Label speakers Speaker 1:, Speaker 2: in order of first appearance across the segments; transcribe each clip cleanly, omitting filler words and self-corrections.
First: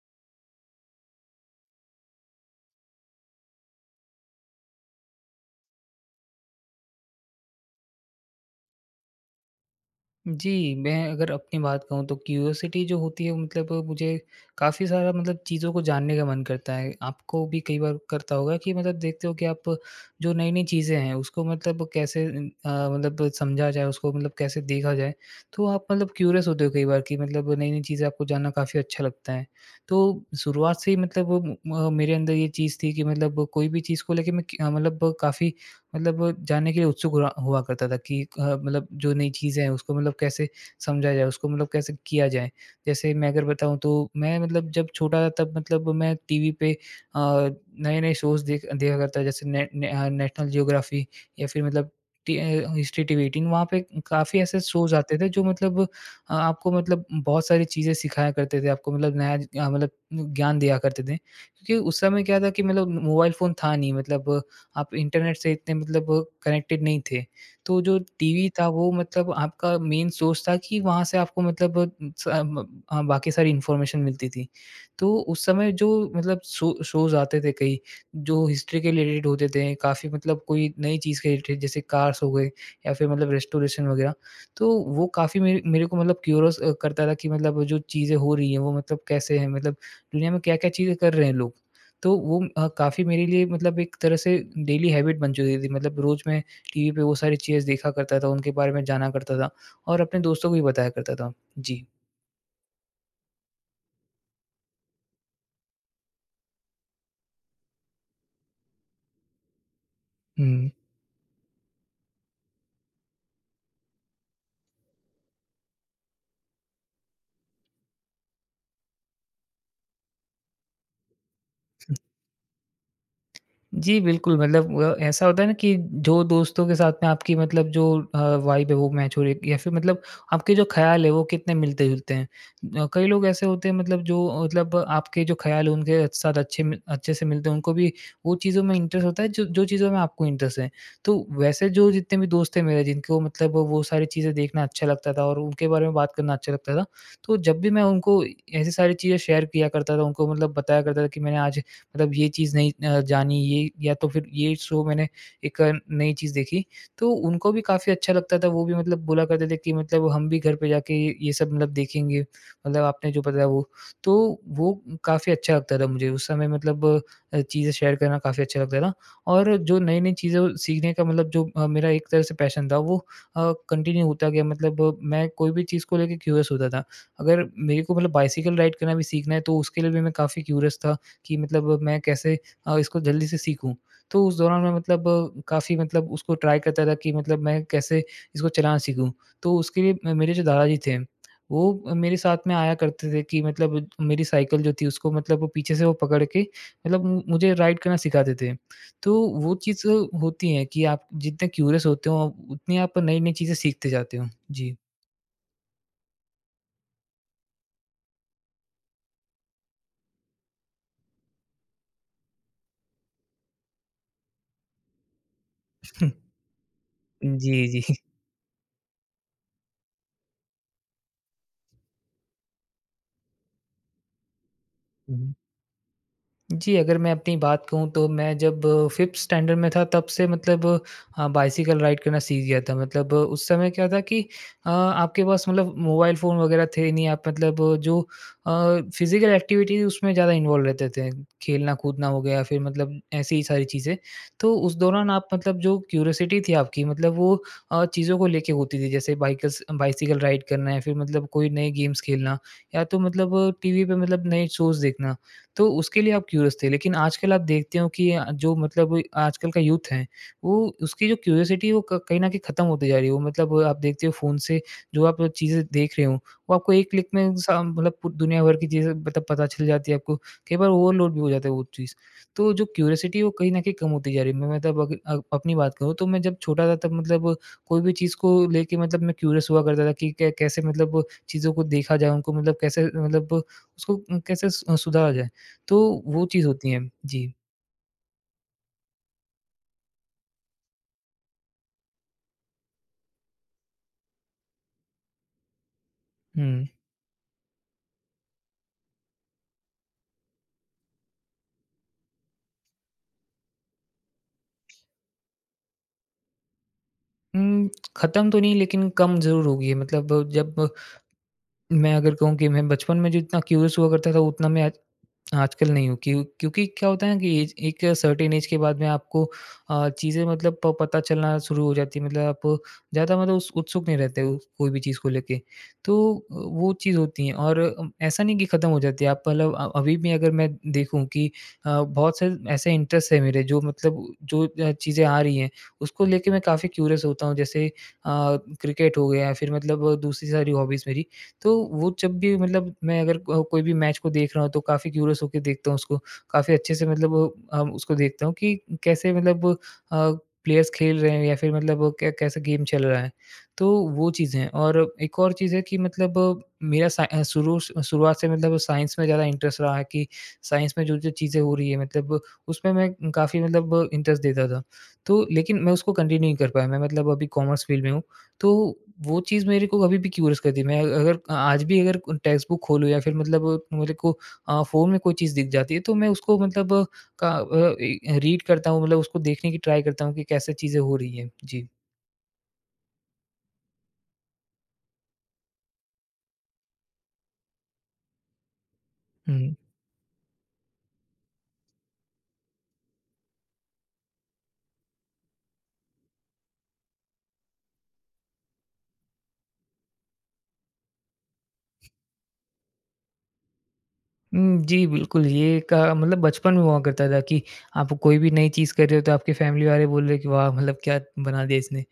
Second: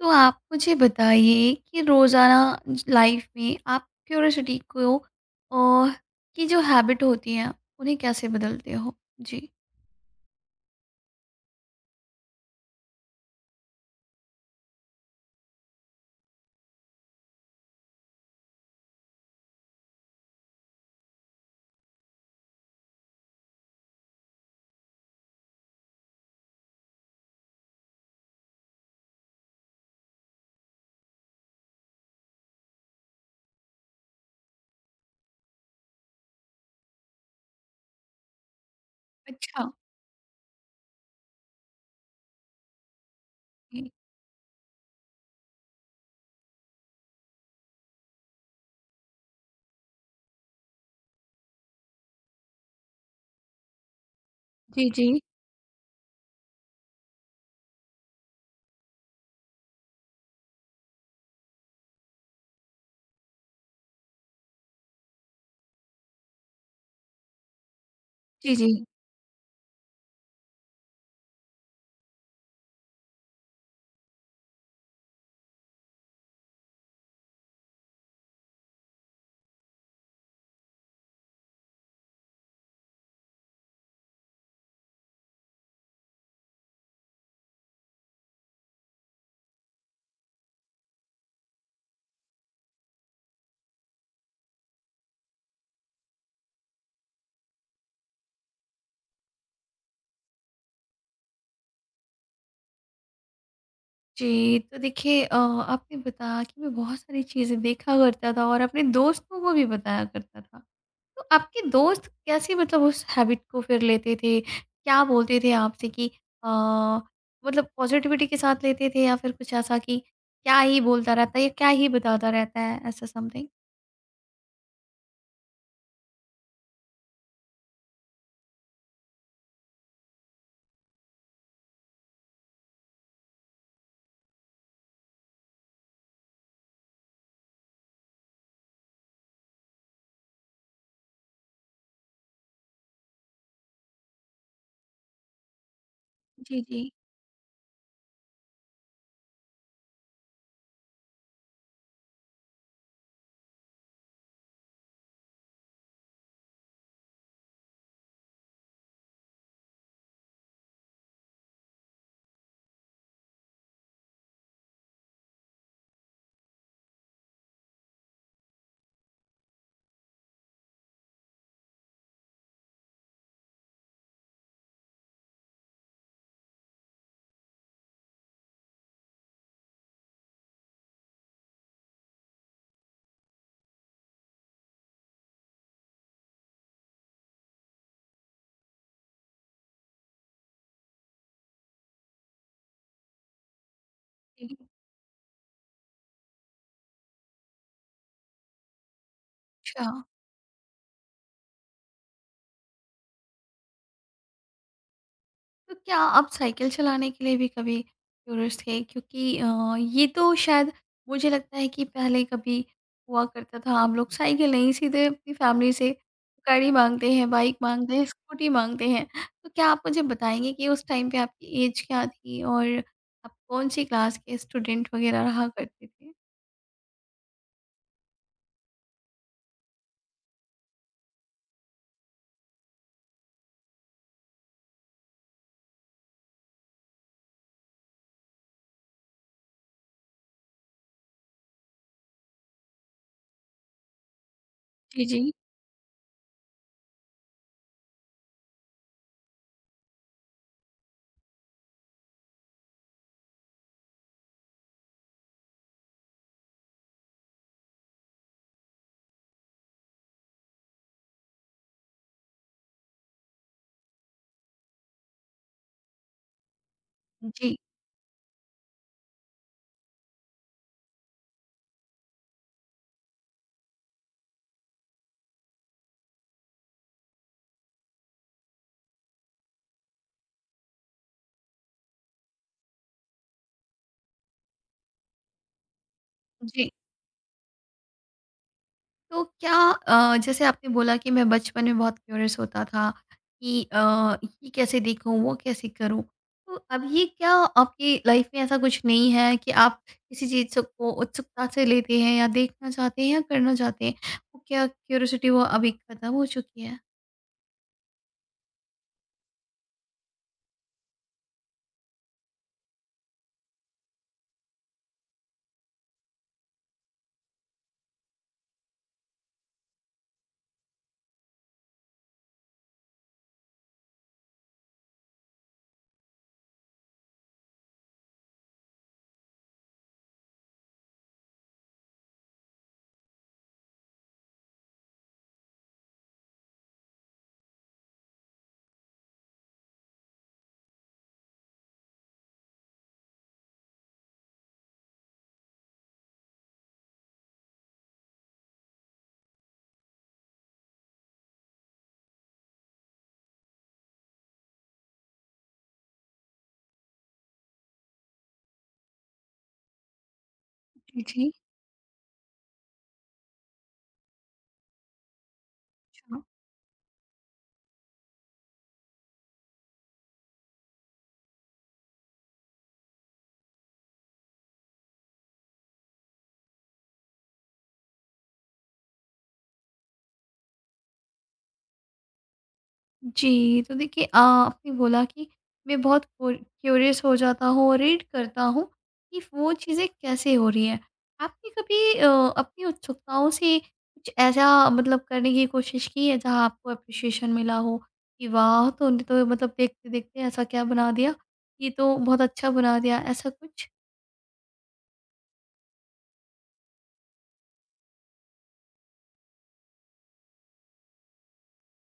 Speaker 1: तो आप मुझे बताइए कि रोज़ाना लाइफ में आप क्यूरियोसिटी को और की जो हैबिट होती है उन्हें कैसे बदलते हो। जी।
Speaker 2: जी, मैं अगर अपनी बात कहूँ तो क्यूरियोसिटी जो होती है मतलब मुझे काफ़ी सारा मतलब चीज़ों को जानने का मन करता है। आपको भी कई बार करता होगा कि मतलब देखते हो कि आप जो नई-नई चीज़ें हैं उसको मतलब कैसे मतलब समझा जाए, उसको मतलब कैसे देखा जाए। तो आप मतलब क्यूरियस होते हो कई बार कि मतलब नई-नई चीज़ें आपको जानना काफ़ी अच्छा लगता है। तो शुरुआत से ही मतलब मेरे अंदर ये चीज़ थी कि मतलब कोई भी चीज़ को लेके मैं क मतलब काफ़ी मतलब जानने के लिए उत्सुक हुआ हुआ करता था कि मतलब जो नई चीज़ें
Speaker 1: अच्छा।
Speaker 2: हैं उसको मतलब कैसे समझा जाए, उसको मतलब कैसे किया जाए। जैसे मैं अगर बताऊँ
Speaker 1: जी।
Speaker 2: तो मैं मतलब जब छोटा था तब मतलब मैं टीवी पे नए-नए शोज़ देखा करता जैसे नेशनल ज्योग्राफी या फिर मतलब हिस्ट्री टीवी 18 वहाँ पे काफ़ी ऐसे
Speaker 1: जी।
Speaker 2: शोज़
Speaker 1: जी।
Speaker 2: आते थे जो मतलब आपको मतलब बहुत सारी चीज़ें सिखाया करते थे, आपको मतलब नया मतलब ज्ञान दिया करते थे। क्योंकि उस समय क्या था कि मतलब मोबाइल फ़ोन था नहीं, मतलब आप इंटरनेट से इतने मतलब कनेक्टेड नहीं थे। तो जो टीवी
Speaker 1: जी। जी।
Speaker 2: था वो मतलब आपका मेन सोर्स था कि वहाँ से आपको मतलब स म बाकी सारी इन्फॉर्मेशन मिलती थी। तो उस समय जो मतलब शो शोज़ आते थे कई, जो हिस्ट्री के रिलेटेड होते थे, काफ़ी मतलब कोई नई चीज़ के रिलेटेड, जैसे कार्स हो गए या फिर मतलब रेस्टोरेशन वगैरह। तो वो काफ़ी मेरे मेरे को मतलब क्यूरियस करता था कि मतलब जो चीज़ें हो रही हैं वो मतलब कैसे हैं? मतलब दुनिया में क्या-क्या चीज़ें कर रहे हैं लोग? तो वो काफ़ी मेरे लिए मतलब एक तरह से डेली हैबिट बन चुकी थी। मतलब रोज़ मैं टीवी पे वो सारी चीज़ें देखा करता था, उनके बारे में जाना करता था और अपने दोस्तों को भी बताया करता था। जी।
Speaker 1: जी, तो देखिए, आपने बताया कि मैं बहुत सारी चीज़ें देखा करता था और अपने दोस्तों को भी बताया करता था।
Speaker 2: हुँ।
Speaker 1: तो आपके दोस्त कैसे मतलब उस हैबिट को फिर लेते थे? क्या बोलते थे आपसे कि अ, मतलब पॉज़िटिविटी के साथ लेते थे या फिर कुछ ऐसा कि क्या ही बोलता रहता है या क्या ही बताता रहता है, ऐसा समथिंग?
Speaker 2: जी, बिल्कुल, मतलब ऐसा होता है ना कि जो दोस्तों के साथ में आपकी मतलब जो अ, वाइब है वो मैच हो रही है या फिर मतलब आपके जो ख़्याल है वो कितने मिलते-जुलते हैं। कई लोग ऐसे होते हैं मतलब जो मतलब आपके जो ख़्याल है उनके साथ अच्छे में अच्छे से मिलते हैं, उनको भी वो चीज़ों में इंटरेस्ट होता है जो जो चीज़ों में आपको इंटरेस्ट है। तो वैसे जो जितने भी दोस्त हैं मेरे, जिनको मतलब वो सारी चीज़ें देखना अच्छा लगता था और उनके बारे में बात करना अच्छा
Speaker 1: जी,
Speaker 2: लगता था।
Speaker 1: जी,
Speaker 2: तो जब भी मैं उनको ऐसी सारी चीज़ें शेयर किया करता था, उनको मतलब बताया करता था कि मैंने आज मतलब ये चीज़ नहीं जानी ये, या तो फिर ये शो मैंने एक नई चीज़ देखी, तो उनको भी काफ़ी अच्छा लगता था। वो भी मतलब बोला करते थे कि मतलब हम भी घर पे जाके ये सब मतलब देखेंगे, मतलब आपने जो बताया वो। तो वो काफ़ी अच्छा लगता था मुझे उस समय, मतलब चीज़ें शेयर करना काफ़ी अच्छा लगता था और जो नई-नई चीज़ें सीखने का मतलब जो मेरा एक तरह से पैशन था वो कंटिन्यू होता गया, मतलब मैं कोई भी चीज़ को लेके क्यूरियस होता था। अगर मेरे को मतलब बाइसिकल राइड करना भी सीखना है तो उसके लिए भी मैं काफ़ी क्यूरियस था कि मतलब मैं कैसे इसको जल्दी से सीखूँ। तो उस दौरान मैं मतलब काफ़ी मतलब उसको ट्राई करता था कि मतलब मैं कैसे इसको चलाना सीखूँ। तो उसके लिए म मेरे जो दादाजी थे, वो मेरे साथ में आया करते थे कि मतलब मेरी
Speaker 1: जी।
Speaker 2: साइकिल जो थी उसको मतलब वो पीछे से वो पकड़ के मतलब मु मुझे राइड करना सिखाते थे। तो वो
Speaker 1: अच्छा।
Speaker 2: चीज़ होती है कि आप जितने क्यूरियस होते हो, उतनी आप नई-नई चीज़ें सीखते जाते हो। जी।
Speaker 1: तो क्या आप साइकिल चलाने के लिए भी कभी क्यूरियस थे? क्योंकि ये तो शायद मुझे लगता है कि पहले कभी हुआ करता था हम लोग साइकिल नहीं सीधे अपनी फैमिली से गाड़ी माँगते हैं, बाइक
Speaker 2: जी, जी।
Speaker 1: माँगते हैं, स्कूटी माँगते हैं। तो क्या आप मुझे बताएँगे कि उस टाइम पे आपकी ऐज क्या थी और आप कौन-सी क्लास के स्टूडेंट वग़ैरह
Speaker 2: हुँ।
Speaker 1: रहा करते थे?
Speaker 2: जी, अगर मैं अपनी बात कहूँ तो मैं जब फ़िफ्थ स्टैंडर्ड में था तब से मतलब बाइसिकल राइड करना सीख गया था। मतलब उस समय क्या था कि आपके पास मतलब मोबाइल फ़ोन वग़ैरह थे नहीं। आप मतलब जो अ, फ़िज़िकल एक्टिविटी थी उसमें ज़्यादा इन्वॉल्व रहते थे। खेलना-कूदना हो गया, फिर मतलब ऐसी ही सारी चीज़ें। तो उस
Speaker 1: जी,
Speaker 2: दौरान आप
Speaker 1: जी।
Speaker 2: मतलब जो क्यूरियोसिटी थी आपकी, मतलब वो चीज़ों को लेके होती थी। जैसे बाइकल्स बाइसिकल राइड करना या फिर मतलब कोई नए गेम्स खेलना या तो मतलब टीवी पे मतलब नए शोज़ देखना। तो उसके लिए आप क्यूरियस थे। लेकिन आजकल आप देखते हो कि जो मतलब आजकल का यूथ है, वो, उसकी जो क्यूरियोसिटी है वो क कहीं न कहीं खत्म होती जा रही है। वो मतलब आप देखते हो फ़ोन से जो आप चीज़ें देख रहे हो, वो आपको एक क्लिक में
Speaker 1: जी,
Speaker 2: सा मतलब पू दुनिया भर की चीज़ें मतलब पता चल जाती है आपको। कई बार ओवरलोड भी हो जाता है वो चीज़। तो जो क्यूरियोसिटी है वो कहीं न कहीं कम होती जा रही है। मैं मतलब अपनी बात करूँ तो मैं जब छोटा था तब मतलब कोई भी चीज़ को लेके मतलब मैं क्यूरियस हुआ करता था कि कै कैसे मतलब चीज़ों को देखा जाए, उनको मतलब कैसे, मतलब उसको कैसे सु सुधारा जाए। तो वो चीज़
Speaker 1: जी।
Speaker 2: होती है। जी।
Speaker 1: तो क्या जैसे आपने बोला कि मैं बचपन में बहुत क्यूरियस होता था कि ये कैसे देखूँ, वो कैसे करूँ? तो
Speaker 2: हुँ।
Speaker 1: अब ये क्या आपकी लाइफ में ऐसा कुछ नहीं है कि आप किसी चीज़ स को उत्सुकता से लेते हैं या देखना चाहते हैं या करना चाहते हैं? वो क्या क्यूरियोसिटी वो अभी खत्म हो चुकी है?
Speaker 2: उम, ख़त्म तो नहीं लेकिन कम ज़रूर हो गई है। मतलब जब मैं अगर कहूँ कि मैं बचपन में जितना क्यूरियस हुआ करता था उतना मैं आजकल नहीं हो, क्यों क्योंकि क्या होता है ना कि एज एक सर्टेन एज के बाद में आपको चीज़ें मतलब प पता चलना शुरू हो जाती है, मतलब आप ज़्यादा मतलब उस उत्सुक नहीं रहते हो कोई भी चीज़ को लेके। तो वो चीज़ होती है, और ऐसा नहीं कि ख़त्म हो जाती है। आप मतलब अभी भी अगर मैं देखूँ कि बहुत से ऐसे इंटरेस्ट है मेरे, जो मतलब जो चीज़ें आ रही हैं उसको लेके मैं काफ़ी क्यूरियस होता हूँ। जैसे क्रिकेट हो गया या फिर मतलब दूसरी सारी हॉबीज़ मेरी। तो वो जब भी मतलब मैं अगर को कोई भी मैच को देख रहा हूँ तो काफ़ी क्यूरियस होके देखता हूँ उसको, काफ़ी अच्छे से मतलब उसको देखता हूँ कि कैसे मतलब अ, प्लेयर्स खेल रहे हैं या फिर मतलब कै कैसा गेम चल रहा है। तो वो चीज़ें हैं, और एक और चीज़ है कि मतलब मेरा शुरू शुरुआत से मतलब साइंस में ज़्यादा इंटरेस्ट रहा है कि साइंस में
Speaker 1: जी,
Speaker 2: जो-जो
Speaker 1: जी।
Speaker 2: चीज़ें हो रही है मतलब उसमें मैं काफ़ी मतलब इंटरेस्ट देता था। तो लेकिन मैं उसको कंटिन्यू
Speaker 1: अच्छा।
Speaker 2: नहीं कर पाया, मैं मतलब अभी कॉमर्स फ़ील्ड में हूँ। तो वो चीज़ मेरे को अभी भी क्यूरियस करती है। मैं अगर आज भी अगर टेक्स्ट बुक खोलूँ या फिर मतलब मेरे को फ़ोन में कोई चीज़ दिख जाती है तो मैं उसको मतलब का अ, रीड करता हूँ, मतलब उसको देखने की ट्राई करता हूँ कि कैसे चीज़ें हो रही हैं। जी।
Speaker 1: जी, तो देखिए, आपने बोला कि मैं बहुत क्यूर क्यूरियस हो जाता हूँ और रीड करता हूँ कि वो
Speaker 2: हुँ।
Speaker 1: चीज़ें कैसे हो रही हैं। आपने कभी अपनी उत्सुकताओं से कुछ ऐसा मतलब करने की कोशिश की है जहाँ आपको एप्रिशिएशन मिला हो कि वाह! तो उन्हें तो मतलब देखते-देखते ऐसा क्या बना दिया, ये तो बहुत अच्छा बना दिया, ऐसा कुछ?
Speaker 2: हुँ, जी, बिल्कुल, ये का मतलब बचपन में हुआ करता था कि आप कोई भी नई चीज़ कर रहे हो, तो आपके फैमिली वाले बोल रहे हैं कि वाह! मतलब क्या बना दिया इसने।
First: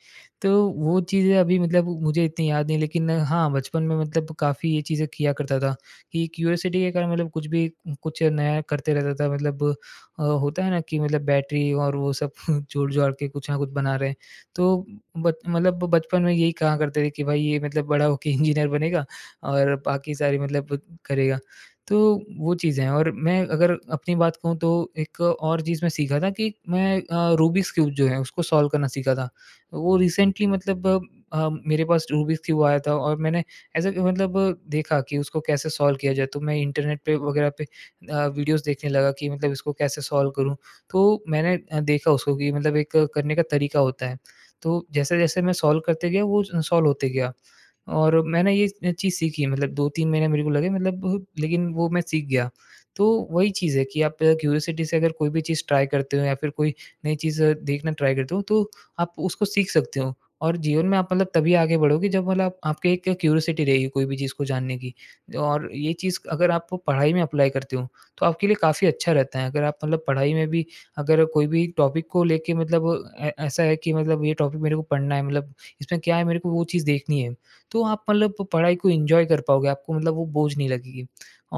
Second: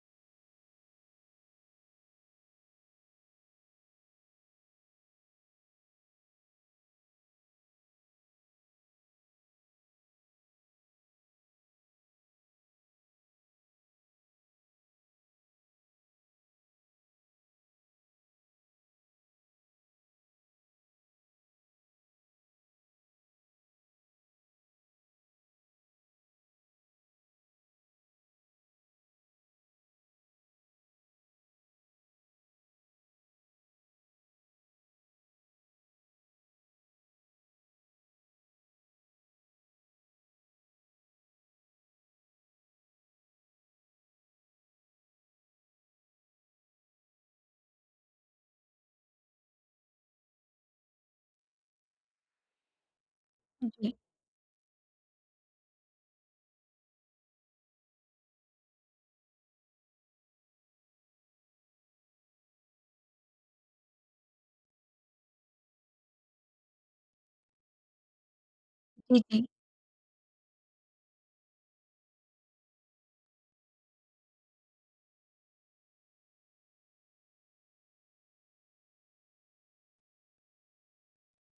Speaker 2: तो वो चीज़ें अभी मतलब मुझे इतनी याद नहीं, लेकिन हाँ, बचपन में मतलब काफ़ी ये चीज़ें किया करता था कि क्यूरियोसिटी के कारण मतलब कुछ नया करते रहता था। मतलब होता है ना कि मतलब बैटरी और वो सब जोड़-जाड़ के कुछ ना कुछ बना रहे हैं। तो बच मतलब बचपन में यही कहा करते थे कि भाई ये मतलब बड़ा होके इंजीनियर बनेगा और बाकी सारी मतलब करेगा। तो वो चीज़ें हैं, और मैं अगर अपनी बात कहूँ तो एक और चीज़ मैं सीखा था कि मैं रूबिक्स क्यूब जो है उसको सॉल्व करना सीखा था। वो रिसेंटली मतलब मेरे पास रूबिक्स क्यूब आया था और मैंने ऐसा कि मतलब देखा कि उसको कैसे सॉल्व किया जाए, तो मैं इंटरनेट पे वगैरह पे वीडियोज़ देखने लगा कि मतलब इसको कैसे सॉल्व करूँ। तो मैंने देखा उसको कि मतलब एक करने का तरीका होता है। तो जैसे-जैसे मैं सॉल्व करते गया वो सॉल्व होते गया। और मैंने ये चीज़ सीखी मतलब 2-3 महीने मेरे को लगे, मतलब लेकिन वो मैं सीख गया। तो वही चीज़ है
Speaker 1: जी,
Speaker 2: कि आप क्यूरियोसिटी से अगर कोई भी चीज़ ट्राई करते हो या फिर कोई नई चीज़ देखना ट्राई करते हो तो आप उसको सीख सकते हो, और जीवन में आप मतलब तभी आगे बढ़ोगे जब मतलब आपके एक क्यूरियोसिटी रहेगी कोई भी चीज़ को जानने की। और ये चीज़ अगर आप पढ़ाई में अप्लाई करते हो तो आपके लिए काफ़ी अच्छा
Speaker 1: जी,
Speaker 2: रहता
Speaker 1: जी,
Speaker 2: है। अगर आप मतलब पढ़ाई में भी अगर कोई भी टॉपिक को लेके मतलब ए ऐसा है कि मतलब ये टॉपिक मेरे को पढ़ना है, मतलब इसमें क्या है मेरे को वो चीज़ देखनी है, तो आप मतलब पढ़ाई को एन्जॉय कर पाओगे, आपको मतलब वो बोझ नहीं लगेगी।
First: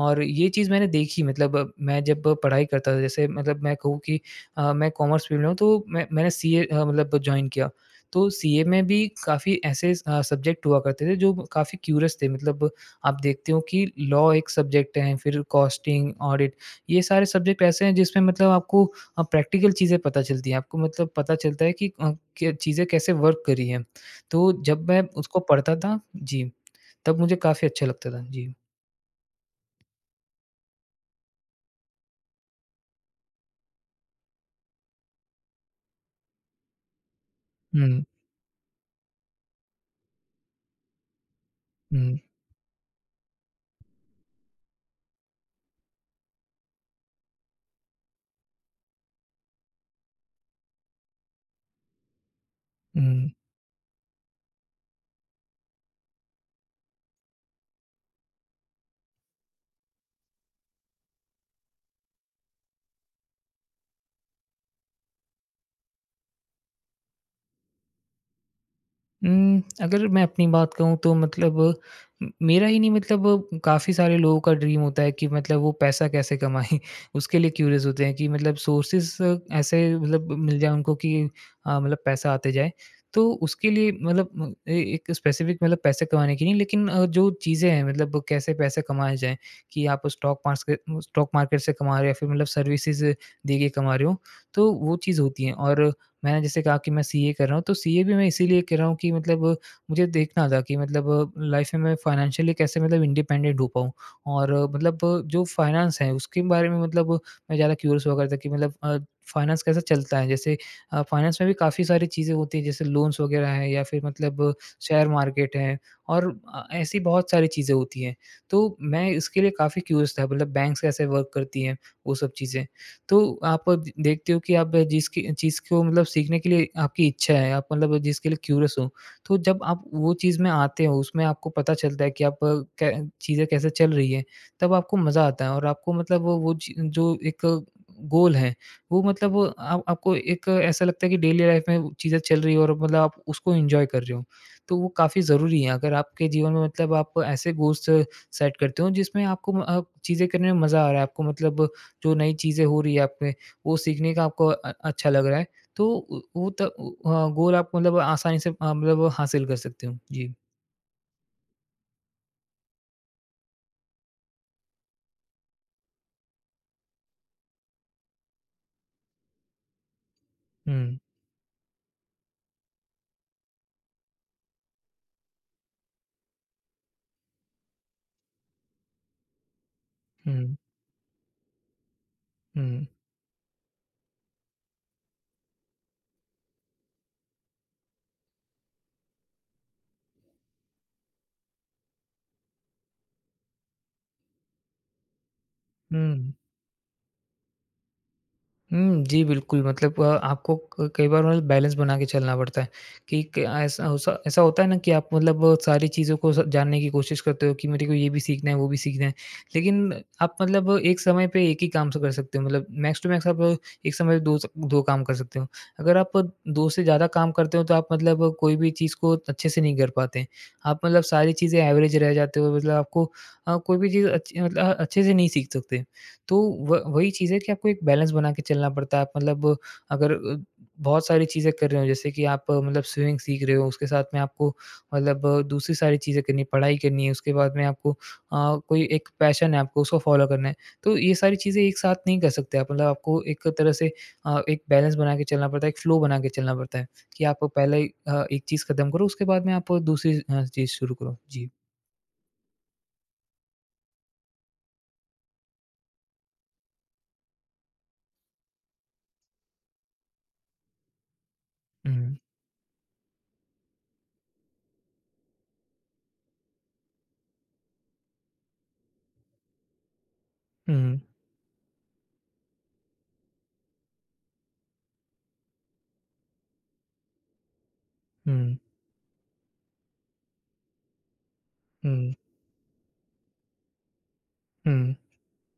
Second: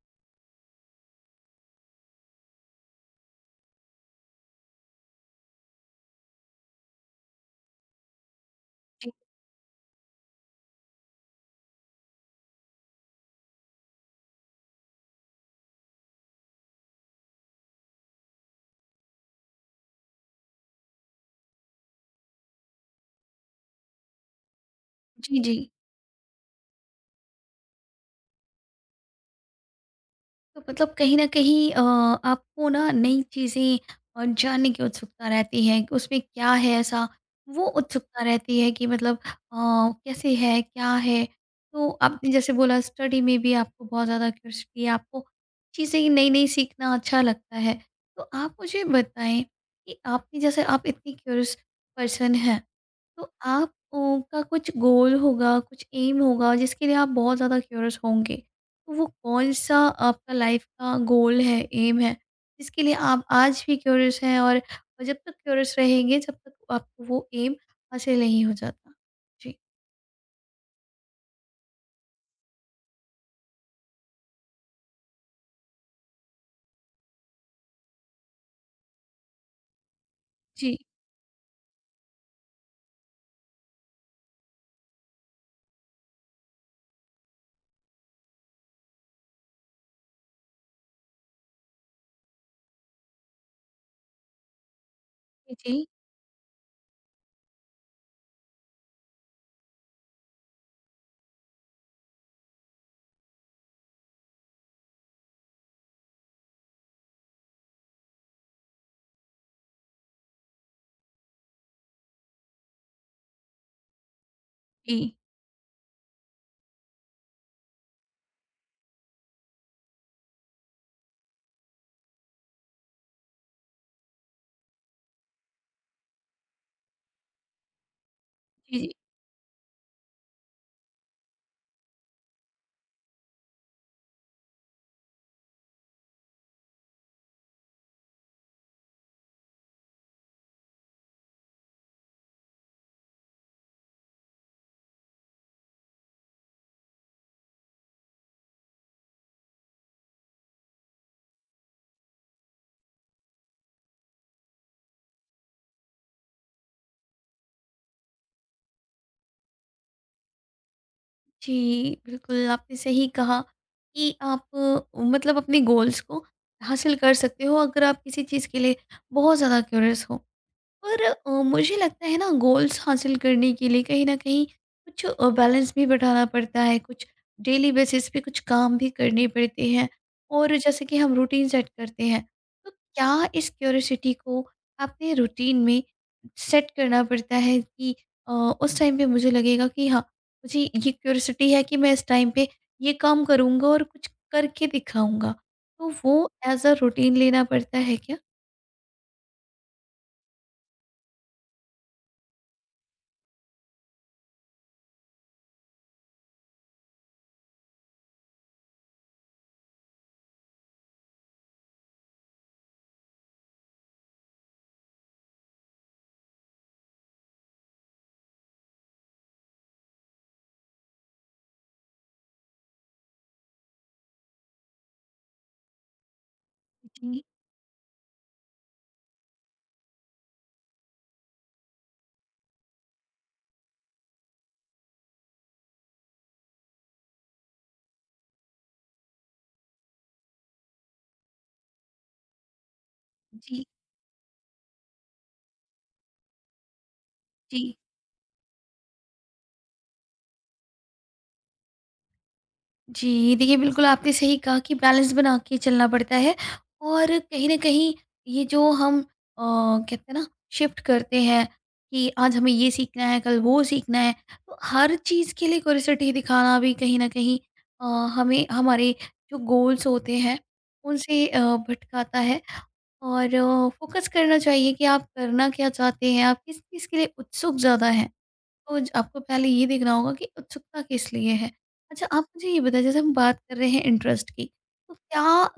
Speaker 2: और ये चीज़ मैंने देखी मतलब मैं जब पढ़ाई करता था जैसे मतलब मैं कहूँ कि मैं कॉमर्स फ़ील्ड में हूँ तो मैंने सीए मतलब जॉइन किया। तो सीए में भी
Speaker 1: जी,
Speaker 2: काफ़ी ऐसे सब्जेक्ट हुआ करते थे जो काफ़ी क्यूरियस थे मतलब आप देखते हो कि लॉ एक सब्जेक्ट है, फिर कॉस्टिंग, ऑडिट, ये सारे सब्जेक्ट ऐसे हैं जिसमें मतलब आपको प्रैक्टिकल चीज़ें पता चलती हैं। आपको मतलब पता चलता है कि क चीज़ें कैसे वर्क कर रही हैं। तो जब मैं
Speaker 1: जी,
Speaker 2: उसको
Speaker 1: जी।
Speaker 2: पढ़ता था, जी, तब मुझे काफ़ी अच्छा लगता था। जी।
Speaker 1: तो मतलब कहीं न कहीं आपको ना नई चीज़ें जानने की उत्सुकता रहती है कि उसमें क्या है ऐसा? वो
Speaker 2: हुँ,
Speaker 1: उत्सुकता रहती है कि मतलब कैसे है, क्या है? तो
Speaker 2: हुँ,
Speaker 1: आपने जैसे बोला स्टडी में भी आपको बहुत ज़्यादा क्यूरियोसिटी है, आपको चीज़ें नई-नई सीखना अच्छा लगता है। तो आप मुझे बताएँ कि आपने जैसे आप इतनी क्यूरियस पर्सन हैं, तो
Speaker 2: हुँ।
Speaker 1: आप ओ, का कुछ गोल होगा, कुछ एम होगा जिसके लिए आप बहुत ज़्यादा क्यूरियस होंगे। तो वो कौन-सा आपका लाइफ का गोल है, एम है, जिसके लिए आप आज भी क्यूरियस हैं और जब तक क्यूरियस रहेंगे जब तक आपको वो एम हासिल नहीं हो जाता? जी।
Speaker 2: अगर मैं अपनी बात कहूँ तो मतलब म मेरा ही नहीं, मतलब काफ़ी सारे लोगों का ड्रीम होता है कि मतलब वो पैसा कैसे कमाएँ? उसके लिए क्यूरियस होते हैं कि मतलब सोर्सेस ऐसे मतलब मिल जाएँ
Speaker 1: जी,
Speaker 2: उनको कि मतलब पैसा आते जाए। तो उसके लिए मतलब ए एक स्पेसिफिक मतलब पैसे कमाने की नहीं, लेकिन जो चीज़ें हैं मतलब कैसे पैसे कमाए जाएँ कि आप स्टॉक मार्केट से कमा रहे हो या फिर मतलब सर्विसेज़ दे के कमा रहे हो, तो वो चीज़ होती है। और
Speaker 1: जी,
Speaker 2: मैंने जैसे कहा कि मैं सीए कर रहा हूँ, तो सीए भी मैं इसीलिए कर रहा हूँ कि मतलब मुझे देखना था कि मतलब लाइफ़ में मैं फाइनेंशियली कैसे मतलब इंडिपेंडेंट हो पाऊँ। और मतलब जो फाइनेंस है उसके बारे में मतलब मैं ज़्यादा क्यूरियस हुआ करता कि मतलब फाइनेंस कैसा चलता है? जैसे फाइनेंस में भी काफ़ी सारी चीज़ें होती हैं, जैसे लोन्स वग़ैरह हैं या फिर मतलब
Speaker 1: जी,
Speaker 2: शेयर
Speaker 1: जी,
Speaker 2: मार्केट है और ऐसी बहुत सारी चीज़ें होती हैं। तो मैं इसके लिए काफ़ी क्यूरियस था मतलब बैंक्स कैसे वर्क करती हैं, वो सब चीज़ें। तो आप द देखते हो कि आप जिसकी चीज़ को मतलब सीखने के लिए आपकी इच्छा है, आप मतलब जिसके लिए क्यूरियस
Speaker 1: जी,
Speaker 2: हो,
Speaker 1: जी।
Speaker 2: तो जब आप वो चीज़ में आते हो, उसमें आपको पता चलता है कि आप कै चीज़ें कैसे चल रही हैं, तब आपको मज़ा आता है और आपको मतलब वो ची जो एक गोल है, वो मतलब वो आप आपको एक ऐसा लगता है कि डेली लाइफ़ में वो चीज़ें चल रही है और मतलब आप उसको एन्जॉय कर रहे हो। तो वो काफ़ी ज़रूरी है, अगर आपके जीवन में मतलब आप ऐसे गोल्स सेट करते हो, जिसमें आपको चीज़ें करने में मज़ा आ रहा है, आपको मतलब जो नई चीज़ें हो रही है आपके, वो सीखने का आपको अच्छा लग रहा है, तो उ वो त उ अ, गोल आप मतलब आसानी से मतलब हासिल कर सकते हो। जी।
Speaker 1: जी, बिल्कुल आपने सही कहा कि आप मतलब अपने गोल्स को हासिल कर सकते हो अगर आप किसी चीज़ के लिए बहुत ज़्यादा क्यूरियस हो।
Speaker 2: हुँ,
Speaker 1: और मुझे लगता है ना, गोल्स हासिल करने के लिए कहीं ना कहीं कुछ बैलेंस भी बैठाना पड़ता है, कुछ डेली बेसिस पे कुछ काम भी करने पड़ते हैं,
Speaker 2: हुँ,
Speaker 1: और जैसे कि हम रूटीन सेट करते हैं, तो
Speaker 2: हुँ,
Speaker 1: क्या इस क्यूरियोसिटी को अपने रूटीन में सेट करना पड़ता है कि उस टाइम पे मुझे लगेगा कि हाँ, मुझे ये क्यूरियोसिटी है कि मैं इस टाइम पे ये काम करूँगा और कुछ करके दिखाऊंगा, तो वो
Speaker 2: हुँ।
Speaker 1: एज अ रूटीन लेना पड़ता है क्या?
Speaker 2: हुँ, जी, बिल्कुल मतलब आपको क कई बार मतलब बैलेंस बना के चलना पड़ता है कि क ऐसा हो स ऐसा होता है ना कि आप मतलब सारी चीज़ों को स जानने की कोशिश करते हो कि मेरे को ये भी सीखना है, वो भी सीखना है। लेकिन आप मतलब एक समय पे एक ही काम से कर सकते हो, मतलब मैक्स टू मैक्स आप एक समय पे 2 स 2 काम कर सकते हो। अगर आप 2 से ज़्यादा काम करते हो तो आप मतलब कोई भी चीज़ को अच्छे से नहीं कर पाते हैं। आप मतलब सारी चीज़ें एवरेज रह जाते हो, मतलब आपको कोई भी चीज़ अच्छी मतलब अच्छे से नहीं सीख सकते। तो व वही
Speaker 1: जी।
Speaker 2: चीज़ है कि आपको एक बैलेंस बना के चलना पड़ता है। आप मतलब अगर बहुत सारी चीज़ें कर रहे हो, जैसे कि आप मतलब स्विमिंग सीख रहे हो, उसके साथ में आपको मतलब दूसरी सारी चीज़ें करनी है, पढ़ाई करनी है, उसके बाद में आपको कोई एक पैशन है आपको उसको फ़ॉलो करना है। तो ये सारी चीज़ें एक साथ नहीं कर सकते आप, मतलब आपको एक
Speaker 1: जी।
Speaker 2: तरह से एक बैलेंस बना के चलना पड़ता है, एक फ्लो बना के चलना पड़ता है कि आप
Speaker 1: जी।
Speaker 2: पहले एक चीज़ खत्म करो उसके बाद में आप दूसरी चीज़ शुरू करो। जी।
Speaker 1: जी, देखिए, बिल्कुल आपने सही कहा कि बैलेंस बना के चलना पड़ता है, और कहीं न कहीं ये जो हम कहते हैं ना, शिफ्ट करते हैं कि
Speaker 2: हुँ,
Speaker 1: आज हमें ये सीखना है, कल वो सीखना है, तो हर चीज़ के लिए क्यूरोसिटी दिखाना भी कहीं न कहीं अ, हमें हमारे जो गोल्स होते हैं
Speaker 2: हुँ,
Speaker 1: उनसे भटकाता है, और फोकस करना चाहिए कि आप करना क्या चाहते हैं, आप किस चीज़ के लिए उत्सुक ज़्यादा हैं।
Speaker 2: हुँ,
Speaker 1: तो ज आपको पहले ये देखना होगा कि उत्सुकता किस लिए है।
Speaker 2: हुँ,
Speaker 1: अच्छा,
Speaker 2: हुँ,
Speaker 1: आप मुझे ये बताइए, जैसे हम बात कर रहे हैं इंटरेस्ट की, तो
Speaker 2: हुँ,
Speaker 1: क्या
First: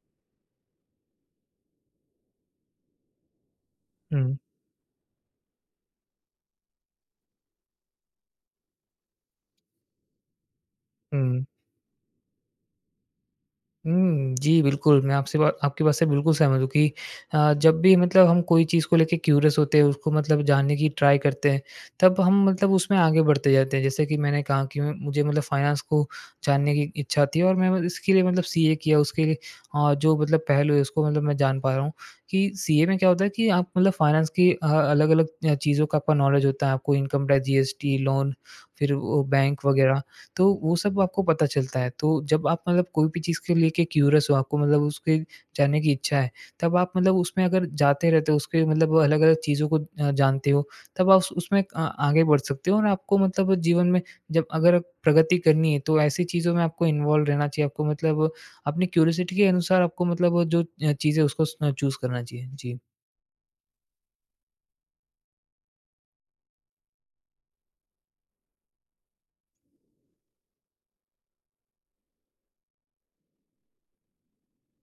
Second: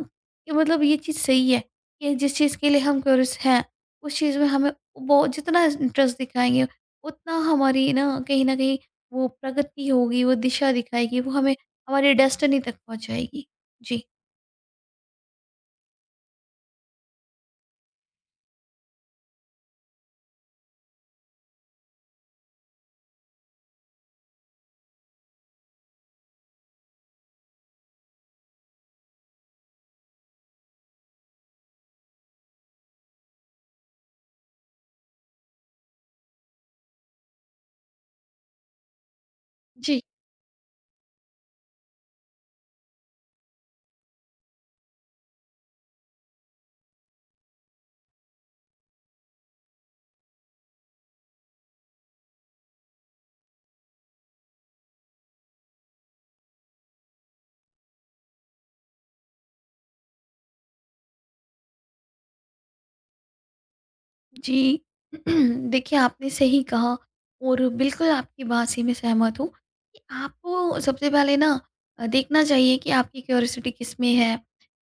Speaker 1: ये मतलब ये चीज़ सही है कि जिस चीज़ के लिए हम क्यूरियस हैं, उस
Speaker 2: हुँ,
Speaker 1: चीज़ में हमें वो जितना इंटरेस्ट दिखाएँगे उतना हमारी ना कहीं न कहीं वो प्रगति होगी, वो दिशा दिखाएगी, वो
Speaker 2: हुँ।
Speaker 1: हमें हमारी डेस्टिनी तक पहुँचाएगी? जी।
Speaker 2: हुँ, जी, बिल्कुल, मैं आपसे बा आपकी बात से बिल्कुल सहमत हूँ कि जब भी मतलब हम कोई चीज़ को लेके क्यूरियस होते हैं, उसको मतलब जानने की ट्राई करते हैं, तब हम मतलब उसमें आगे बढ़ते जाते हैं। जैसे कि मैंने कहा कि मैं मुझे मतलब फाइनेंस को जानने की इच्छा थी और मैं मतलब इसके लिए मतलब सीए किया, उसके लिए जो मतलब पहलू है, उसको मतलब मैं जान पा रहा हूँ कि सीए में क्या होता है कि आप मतलब फाइनेंस की अलग-अलग चीज़ों का आपका नॉलेज होता है। आपको इनकम टैक्स, जीएसटी, लोन, फिर वो बैंक
Speaker 1: जी।
Speaker 2: वगैरह। तो वो सब आपको पता चलता है। तो जब आप मतलब कोई भी चीज़ को लेके क्यूरियस हो, आपको मतलब उसके जानने की इच्छा है, तब आप मतलब उसमें अगर जाते रहते हो, उसके मतलब अलग-अलग चीज़ों को जानते हो, तब आप उस उसमें आगे बढ़ सकते हो और आपको मतलब जीवन में जब अगर प्रगति करनी है, तो ऐसी चीज़ों में आपको इन्वॉल्व रहना चाहिए। आपको मतलब अपनी क्यूरियोसिटी के अनुसार आपको मतलब जो चीज़ है, उसको स चूज़ करना चाहिए। जी।
Speaker 1: जी। देखिए, आपने सही कहा और बिल्कुल आपकी बात से मैं सहमत हूँ कि आपको सबसे पहले ना देखना चाहिए कि आपकी क्यूरियोसिटी किसमें है,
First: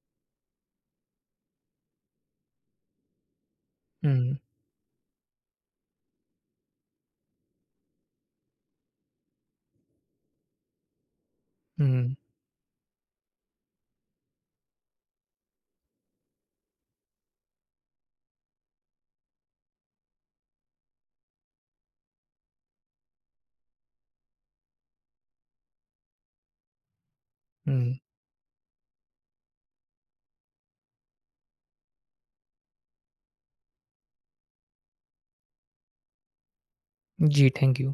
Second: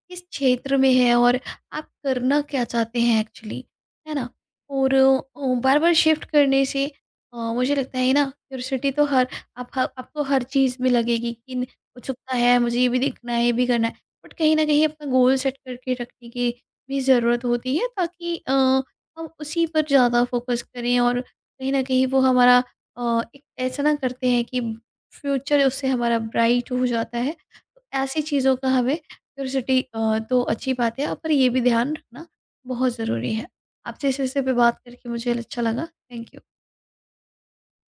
Speaker 1: किस क्षेत्र में है और आप करना क्या चाहते हैं एक्चुअली, है ना?
Speaker 2: हुँ,
Speaker 1: और बार-बार शिफ्ट करने से मुझे लगता है ना, क्यूरियोसिटी तो हर आप ह आपको हर चीज़ में लगेगी कि
Speaker 2: हुँ,
Speaker 1: उत्सुकता है, मुझे ये भी देखना है, ये भी करना है। बट कहीं न कहीं अपना गोल सेट करके रखने की भी ज़रूरत होती है ताकि हम उसी पर ज़्यादा फोकस करें और कहीं न कहीं वो हमारा एक ऐसा ना करते हैं कि फ्यूचर उससे हमारा ब्राइट हो जाता है। तो
Speaker 2: हुँ।
Speaker 1: ऐसी चीज़ों का हमें क्यूरियोसिटी तो अच्छी बात है, पर ये भी ध्यान रखना बहुत ज़रूरी है। आपसे इस विषय पे बात करके मुझे अच्छा लगा। Thank you.
Speaker 2: जी, थैंक यू।